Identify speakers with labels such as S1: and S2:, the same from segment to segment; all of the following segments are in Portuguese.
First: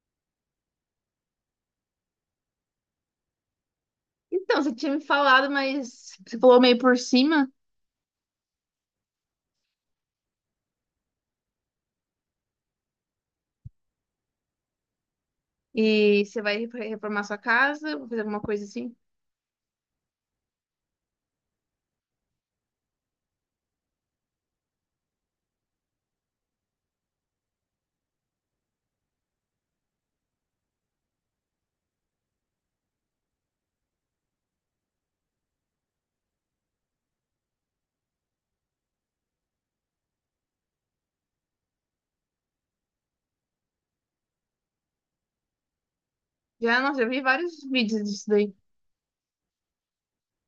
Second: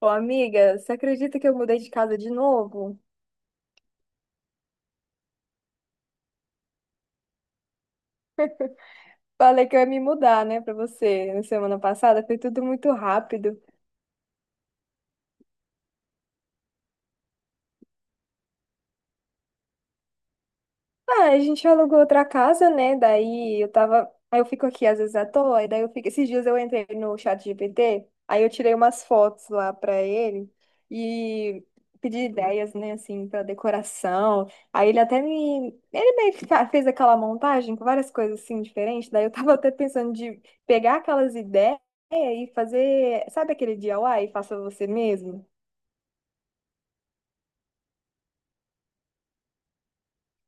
S1: Ô, amiga, você acredita que eu mudei de casa de novo?
S2: Então, você tinha me falado, mas você falou meio por cima
S1: Falei que eu ia me mudar, né, pra você na semana passada. Foi tudo muito rápido.
S2: e você vai reformar sua casa, vou fazer alguma coisa assim.
S1: Ah, a gente alugou outra casa, né? Daí eu tava. Aí eu fico aqui às vezes à toa, e daí eu fico. Esses dias eu entrei no chat GPT, aí eu tirei umas fotos lá pra ele e pedi ideias, né, assim, pra decoração. Aí ele até me. Ele meio que fez aquela montagem com várias coisas assim diferentes. Daí eu tava até pensando de pegar aquelas ideias e fazer. Sabe aquele DIY? Faça você mesmo?
S2: Já, nossa, já vi vários vídeos disso daí.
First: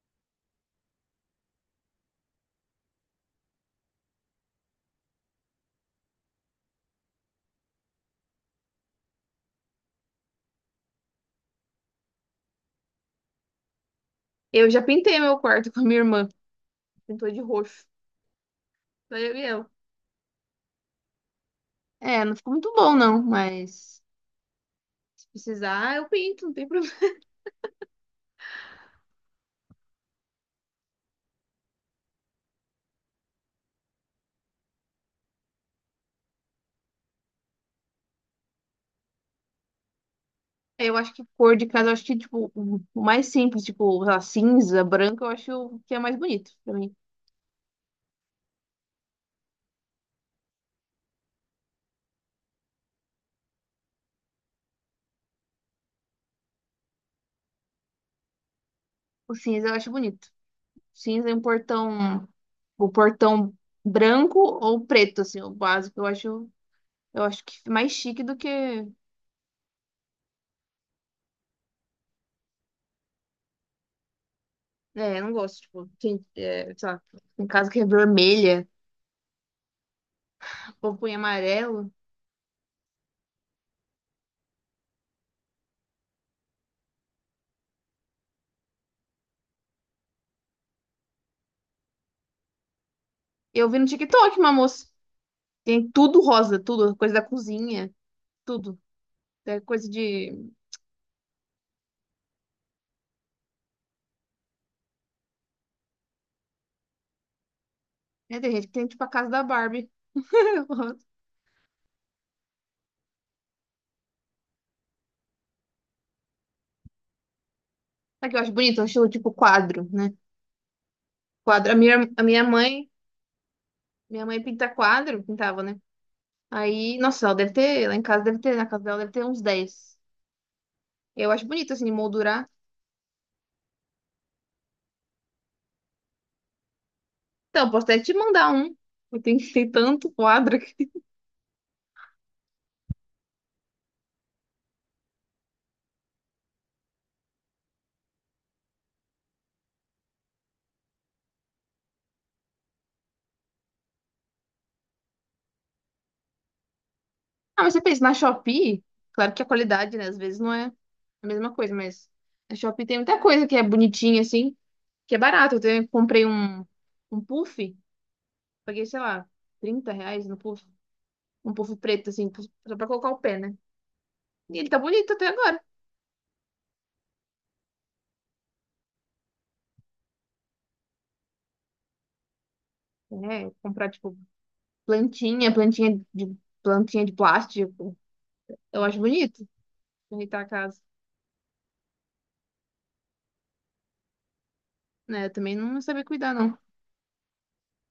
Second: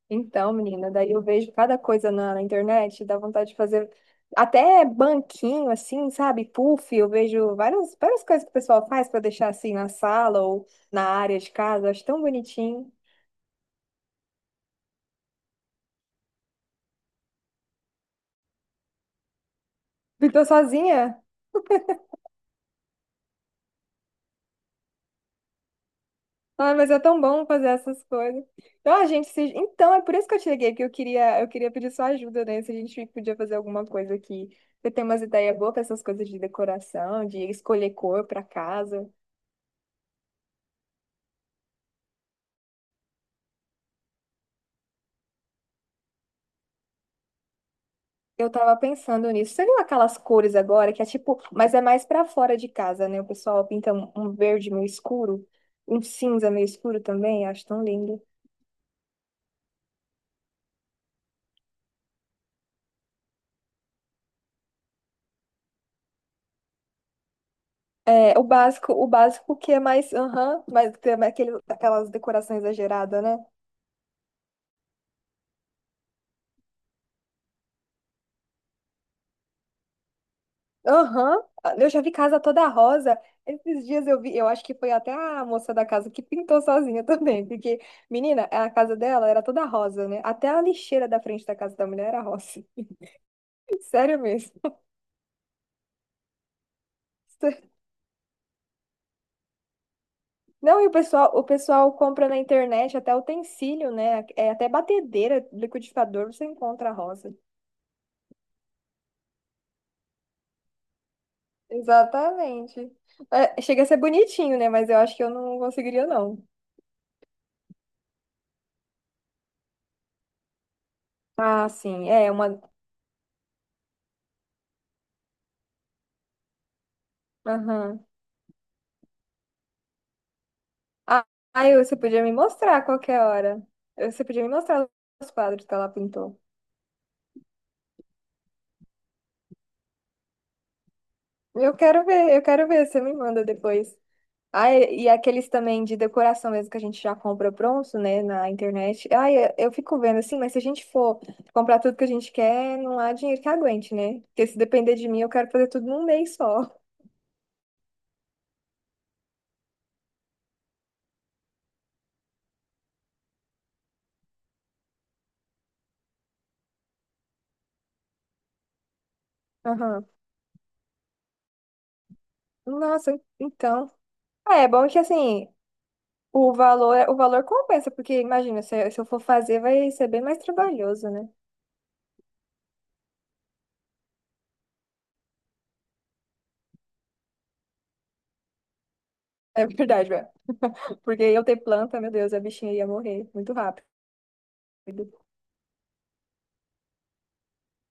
S1: Então, menina, daí eu vejo cada coisa na internet, dá vontade de fazer até banquinho, assim, sabe? Puff, eu vejo várias, várias coisas que o pessoal faz para deixar assim na sala ou na área de casa, acho tão bonitinho.
S2: Eu já pintei meu quarto com a minha irmã, pintou de roxo. Daí eu e eu
S1: E tô sozinha?
S2: É, não ficou muito bom não, mas se precisar eu pinto, não tem
S1: Ah, mas
S2: problema.
S1: é tão bom fazer essas coisas. Então, a gente se... Então, é por isso que eu te liguei, porque eu queria pedir sua ajuda, né? Se a gente podia fazer alguma coisa aqui. Você tem umas ideias boas para essas coisas de decoração, de escolher cor para casa.
S2: Eu acho que cor de casa, eu acho que tipo o mais simples, tipo, sei lá, cinza, branco, eu acho que é mais bonito pra mim.
S1: Eu tava pensando nisso. Você viu aquelas cores agora que é tipo, mas é mais pra fora de casa, né? O pessoal pinta um verde meio escuro, um cinza meio escuro também, acho tão lindo.
S2: O cinza eu acho bonito. Cinza e um portão, o portão branco ou preto, assim, o básico. Eu acho que mais chique do
S1: É,
S2: que.
S1: o básico que é mais, aham, mas que é mais aquele, aquelas decorações exageradas, né?
S2: É, eu não gosto, tipo, tem, é, sei lá, em casa que é vermelha, ou põe
S1: Aham, eu
S2: amarelo.
S1: já vi casa toda rosa. Esses dias eu vi, eu acho que foi até a moça da casa que pintou sozinha também, porque, menina, a casa dela era toda rosa, né? Até a lixeira da frente da casa da mulher era rosa.
S2: Eu vi no
S1: Sério
S2: TikTok uma
S1: mesmo.
S2: moça, tem tudo rosa, tudo, coisa da cozinha, tudo. É coisa de.
S1: Não, e o pessoal compra na internet até utensílio, né? É, até batedeira, liquidificador, você encontra a rosa.
S2: É, tem gente que tem, tipo, a casa da Barbie.
S1: Exatamente. É, chega a ser bonitinho, né? Mas eu acho que eu não conseguiria, não.
S2: Sabe o que eu acho bonito? Eu acho, tipo, quadro, né?
S1: Ah,
S2: Quadro. A minha,
S1: sim,
S2: a
S1: é
S2: minha
S1: uma.
S2: mãe, minha mãe pinta quadro, pintava, né? Aí, nossa, ela deve ter, lá em
S1: Aham.
S2: casa deve ter, na casa dela deve ter uns dez.
S1: Ah,
S2: Eu acho bonito,
S1: aí
S2: assim, de
S1: você podia me
S2: moldurar.
S1: mostrar a qualquer hora. Você podia me mostrar os quadros que ela pintou.
S2: Então, posso até te mandar um. Eu tenho tem tanto quadro aqui.
S1: Eu quero ver, você me manda depois. Ah, e aqueles também de decoração mesmo que a gente já compra pronto, né, na internet. Ah, eu fico vendo assim, mas se a gente for comprar tudo que a gente quer, não há dinheiro que aguente, né? Porque se depender de mim, eu quero fazer tudo num mês só.
S2: Ah, mas você pensa, na Shopee, claro que a qualidade, né, às vezes não é a mesma coisa, mas na Shopee tem muita coisa que é bonitinha, assim, que é barato. Comprei um, um puff, paguei, sei lá, trinta
S1: Aham.
S2: reais no puff. Um puff preto, assim, só pra colocar o
S1: Nossa,
S2: pé, né?
S1: então. Ah,
S2: E
S1: é
S2: ele tá
S1: bom que
S2: bonito até
S1: assim,
S2: agora.
S1: o valor compensa, porque imagina, se eu for fazer, vai ser bem mais trabalhoso, né?
S2: É, comprar, tipo, plantinha, plantinha de, plantinha de plástico. Eu acho bonito
S1: É verdade, velho.
S2: ajeitar a casa,
S1: Porque eu ter planta, meu Deus, a bichinha ia morrer muito rápido.
S2: né? Eu também não sabia cuidar, não.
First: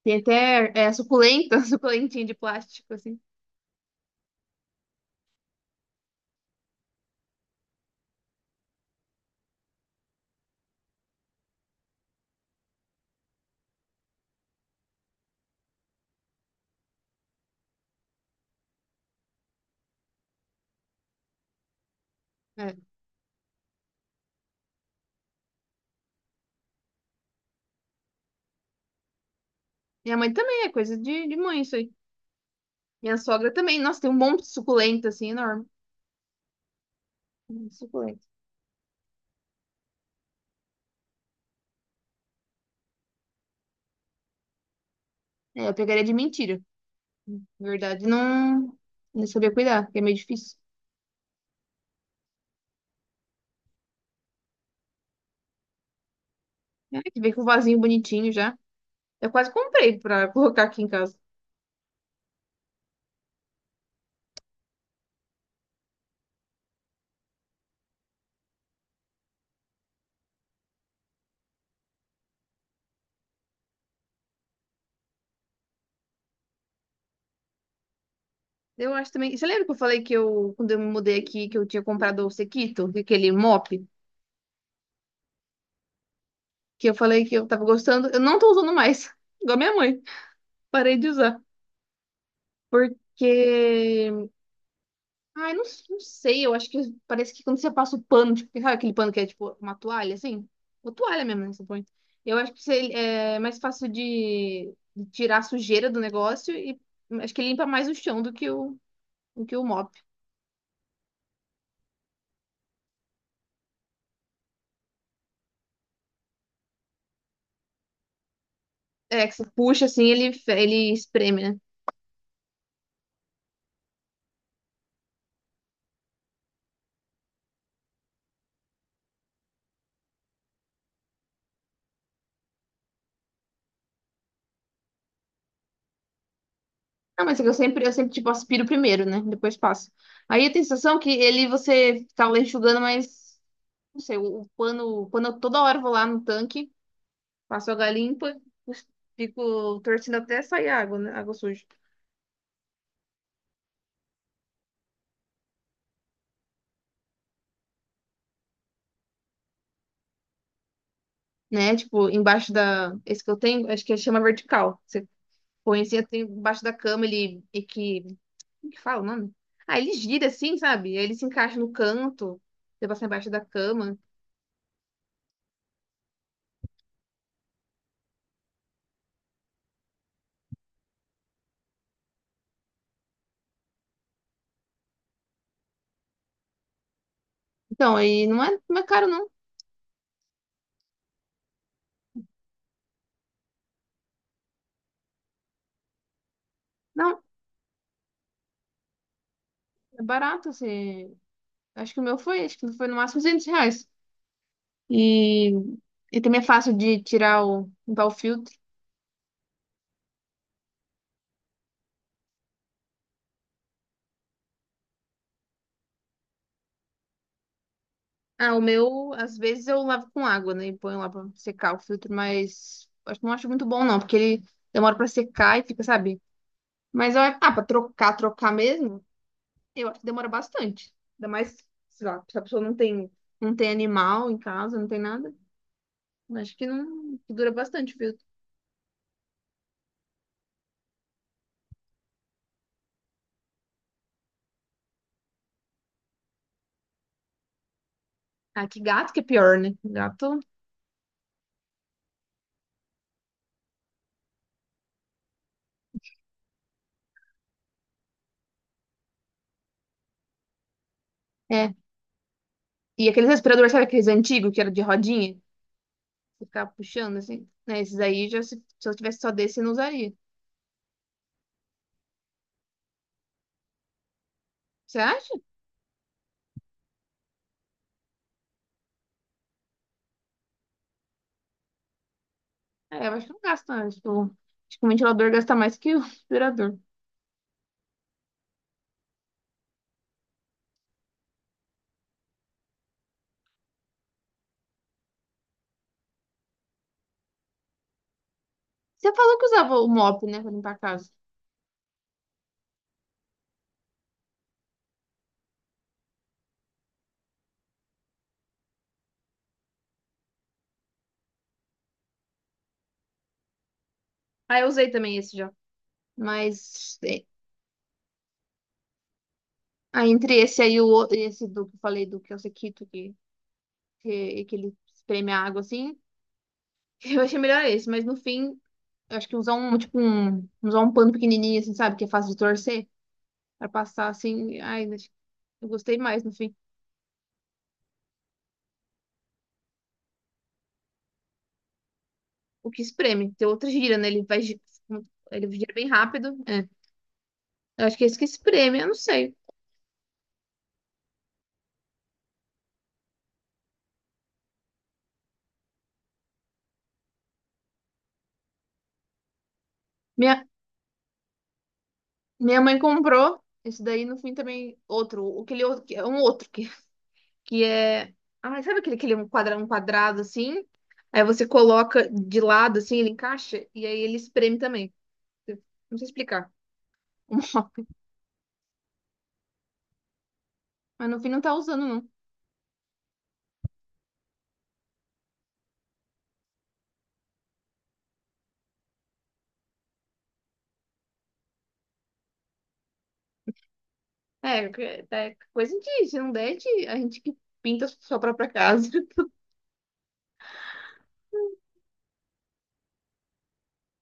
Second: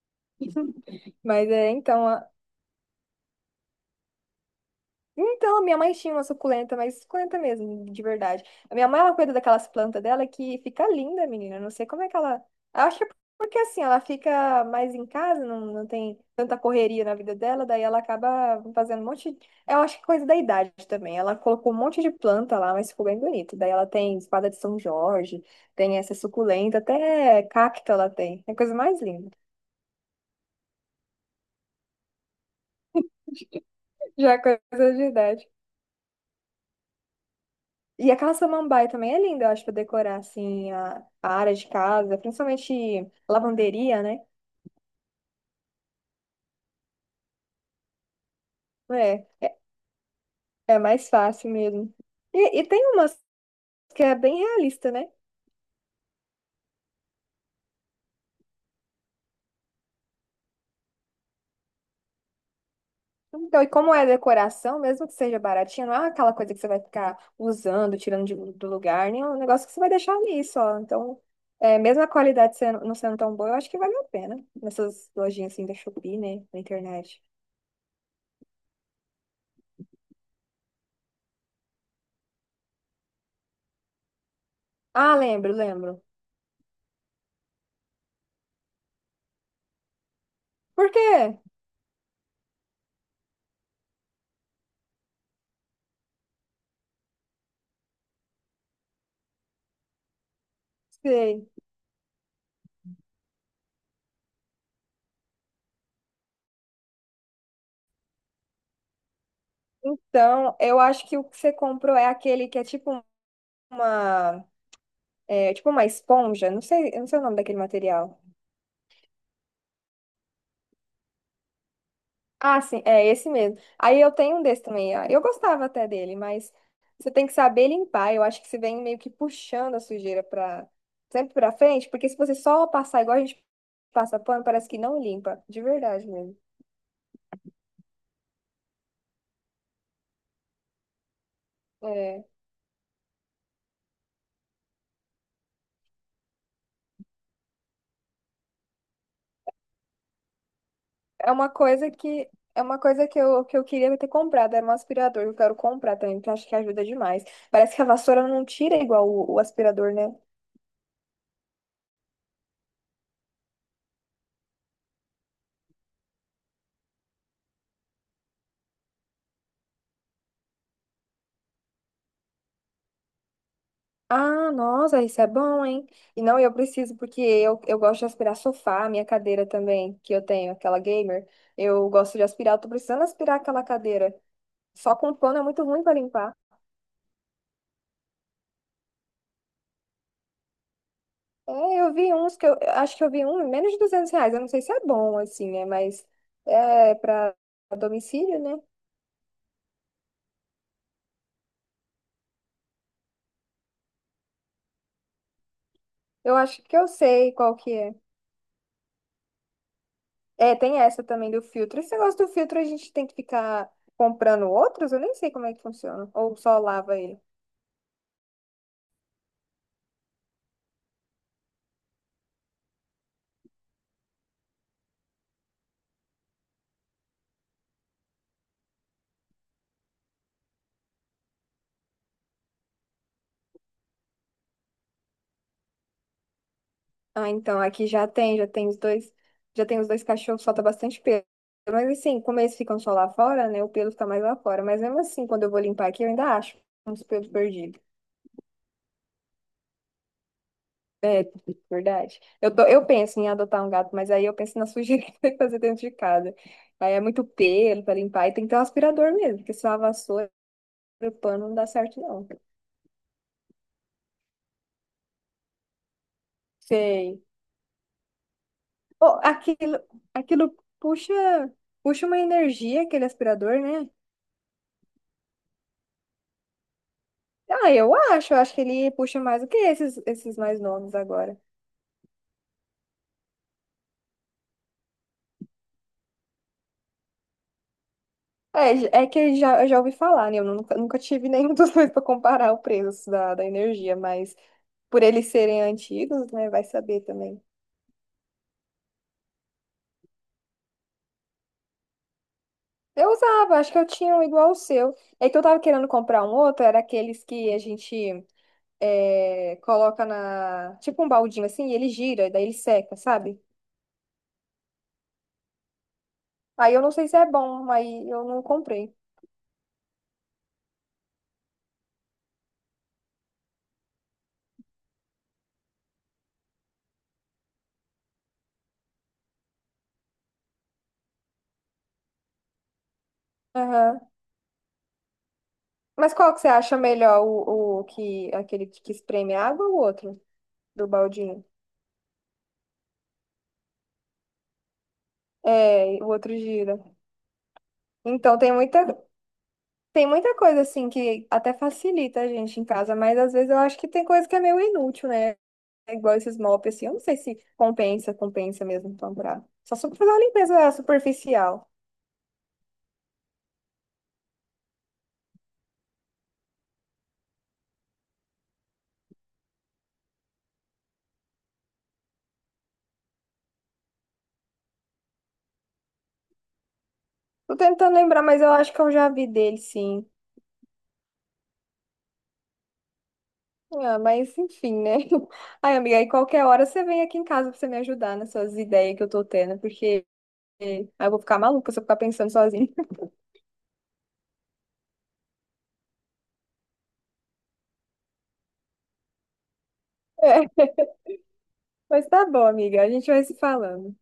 S2: Tem até é,
S1: Mas
S2: suculenta,
S1: é, então,
S2: suculentinha de plástico, assim.
S1: então, minha mãe tinha uma suculenta, mas suculenta mesmo, de verdade. A minha mãe, ela cuida daquelas plantas dela que fica linda, menina. Eu não sei como é que ela. Eu acho que é porque assim, ela fica mais em casa, não, não tem tanta correria na vida dela, daí ela acaba fazendo um monte. Eu acho que é coisa da idade também. Ela colocou um monte de planta lá,
S2: É.
S1: mas ficou bem bonito. Daí ela tem espada de São Jorge, tem essa suculenta, até cacto ela tem. É a coisa mais linda.
S2: Minha mãe também, é coisa de mãe isso aí. Minha sogra também. Nossa, tem um
S1: Já é
S2: monte de
S1: coisa de
S2: suculenta, assim,
S1: idade.
S2: enorme. Muito
S1: E
S2: suculenta.
S1: aquela samambaia também é linda, eu acho, pra decorar, assim, a área de casa, principalmente lavanderia, né?
S2: É, eu pegaria de mentira. Na verdade, não, não
S1: É,
S2: sabia cuidar, que é meio difícil.
S1: é mais fácil mesmo. E tem umas que é bem realista, né?
S2: É, que vem com o vasinho bonitinho já. Eu quase comprei pra colocar aqui em casa.
S1: Então, e como é decoração, mesmo que seja baratinha, não é aquela coisa que você vai ficar usando, tirando do lugar, nem é um negócio que você vai deixar ali só. Então, é, mesmo a qualidade sendo, não sendo tão boa, eu acho que vale a pena. Nessas lojinhas, assim, da Shopee, né? Na internet.
S2: Eu acho também. Você lembra que eu falei que eu, quando eu me mudei aqui, que eu tinha comprado o Sequito, aquele mop?
S1: Ah, lembro, lembro.
S2: Que eu falei que eu tava gostando. Eu não tô usando mais, igual minha mãe.
S1: Por
S2: Parei de
S1: quê?
S2: usar. Porque. Ai, não, não sei, eu acho que parece que quando você passa o pano, tipo, sabe aquele pano que é tipo uma toalha, assim? Uma toalha mesmo, né?
S1: Sei.
S2: Você põe. Eu acho que você- é mais fácil de tirar a sujeira do negócio e acho que ele limpa mais o chão do que o mop.
S1: Então, eu acho que o que você comprou é aquele que uma, é, tipo uma esponja. Não sei, eu não sei o nome daquele material.
S2: É, que você puxa assim, ele, ele espreme, né?
S1: Ah, sim, é esse mesmo. Aí eu tenho um desse também. Eu gostava até dele, mas você tem que saber limpar. Eu acho que você vem meio que puxando a sujeira para sempre para frente, porque se você só passar igual a gente passa pano, parece que não limpa, de verdade mesmo.
S2: Não, mas é que tipo, aspiro primeiro, né? Depois passo. Aí eu tenho a sensação que ele, você
S1: É.
S2: tá lá enxugando, mas não sei, o pano, quando eu toda hora vou lá no tanque, passo água limpa, cus- fico torcendo até sair água, né?
S1: É
S2: Água
S1: uma
S2: suja.
S1: coisa que é uma coisa que eu queria ter comprado, era um aspirador, eu quero comprar também, porque eu acho que ajuda demais. Parece que a vassoura não tira igual o aspirador, né?
S2: Né? Tipo, embaixo da. Esse que eu tenho, acho que chama vertical. Você põe assim, tem embaixo da cama, ele. E que. Como que fala o nome? Ah, ele gira assim, sabe? Aí ele se encaixa no canto, você passa embaixo da cama.
S1: Ah, nossa, isso é bom, hein? E não, eu preciso, porque eu gosto de aspirar sofá, minha cadeira também, que eu tenho, aquela gamer. Eu gosto de aspirar, eu tô precisando aspirar aquela cadeira. Só com pano é muito ruim pra limpar.
S2: Então, aí não é, não é caro, não.
S1: É, eu vi uns que eu acho que eu vi um, menos de R$ 200. Eu não sei se é bom, assim, né? Mas é
S2: Não,
S1: pra domicílio, né?
S2: é barato, assim. Acho que o meu foi, acho que foi no máximo R$ 200. E, e
S1: Eu
S2: também é
S1: acho
S2: fácil
S1: que eu
S2: de
S1: sei
S2: tirar
S1: qual
S2: o,
S1: que é.
S2: limpar o filtro.
S1: É, tem essa também do filtro. Esse negócio do filtro a gente tem que ficar comprando outros? Eu nem sei como é que funciona. Ou só lava ele.
S2: Ah, o meu, às vezes eu lavo com água, né? E ponho lá pra secar o filtro, mas acho, não acho muito bom, não, porque ele demora pra secar e fica, sabe? Mas olha, ah, pra trocar, trocar mesmo, eu acho que demora bastante. Ainda mais, sei lá, se a pessoa não tem, não tem animal em casa, não tem nada. Eu acho que não,
S1: Ah,
S2: que dura
S1: então, aqui
S2: bastante o filtro.
S1: já tem os dois cachorros, solta bastante pelo. Mas assim, como eles ficam só lá fora, né? O pelo fica mais lá fora. Mas mesmo assim, quando eu vou limpar aqui, eu ainda acho uns pelos perdidos.
S2: Ah, que gato que é pior, né? Gato.
S1: É, verdade. Eu penso em adotar um gato, mas aí eu penso na sujeira que vai fazer dentro de casa. Aí é muito pelo para limpar e tem que ter um aspirador mesmo, porque se lava a vassoura. O pano não dá
S2: É.
S1: certo, não.
S2: E aqueles respiradores, sabe aqueles antigos que era de rodinha? Você ficava puxando
S1: Sei.
S2: assim, né? Esses aí já, se eu
S1: Oh,
S2: tivesse só desse, eu não
S1: aquilo,
S2: usaria.
S1: aquilo puxa uma energia, aquele aspirador, né?
S2: Você acha?
S1: Ah, eu acho que ele puxa mais do que esses mais novos agora.
S2: É, eu acho que não gasta, né? Tipo, acho que o ventilador gasta mais que o aspirador.
S1: É, é que já, eu já ouvi falar, né? Eu nunca, nunca tive nenhum dos dois para comparar o preço da energia, mas por eles serem antigos, né? Vai saber também.
S2: Você falou que usava o mop, né, pra limpar a casa.
S1: Eu usava, acho que eu tinha um igual o seu. É que eu tava querendo comprar um outro, era aqueles que a gente coloca na, tipo um baldinho assim, e ele gira, e daí ele seca, sabe?
S2: Ah, eu usei também esse já.
S1: Aí eu não
S2: Mas,
S1: sei se
S2: é,
S1: é bom, aí eu não comprei.
S2: ah, entre esse aí e o outro, esse do que eu falei, do que é o sequito, que ele espreme a água assim, eu achei melhor esse. Mas no fim, eu acho que usar um, tipo, um, usar um pano pequenininho, assim, sabe, que é fácil de torcer, pra
S1: Aham.
S2: passar assim, ai, acho que eu gostei
S1: Mas
S2: mais no
S1: qual que você
S2: fim.
S1: acha melhor, o que, aquele que espreme água ou o outro, do baldinho?
S2: O que espreme, tem outra gira, né, ele vai, ele gira bem
S1: É, o outro
S2: rápido, é.
S1: gira.
S2: Eu acho que é esse que
S1: Então tem
S2: espreme,
S1: muita,
S2: eu não sei.
S1: tem muita coisa assim que até facilita a gente em casa, mas às vezes eu acho que tem coisa que é meio inútil, né? É igual esses mops, assim, eu não sei se compensa, compensa mesmo comprar. Só pra fazer uma
S2: Minha,
S1: limpeza superficial.
S2: Minha mãe comprou esse daí, no fim também outro, aquele outro, que é um outro que é, ai, sabe aquele que ele é um quadrado assim? Aí você coloca de lado assim, ele encaixa e aí ele espreme também. Eu não sei explicar. o
S1: Tô
S2: nome.
S1: tentando lembrar, mas eu acho que eu já vi dele, sim.
S2: Mas no fim não tá usando não.
S1: Ah, mas enfim, né? Ai, amiga, aí qualquer hora você vem aqui em casa pra você me ajudar nessas ideias que eu tô tendo, porque aí eu vou ficar maluca se eu ficar pensando sozinha.
S2: É, é coisa de, se não der, a gente que pinta a sua própria casa.
S1: É, mas tá bom, amiga. A gente vai se falando.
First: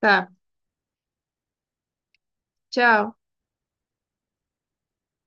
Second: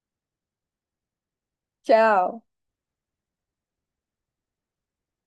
S2: Tá,
S1: Tchau.
S2: tchau.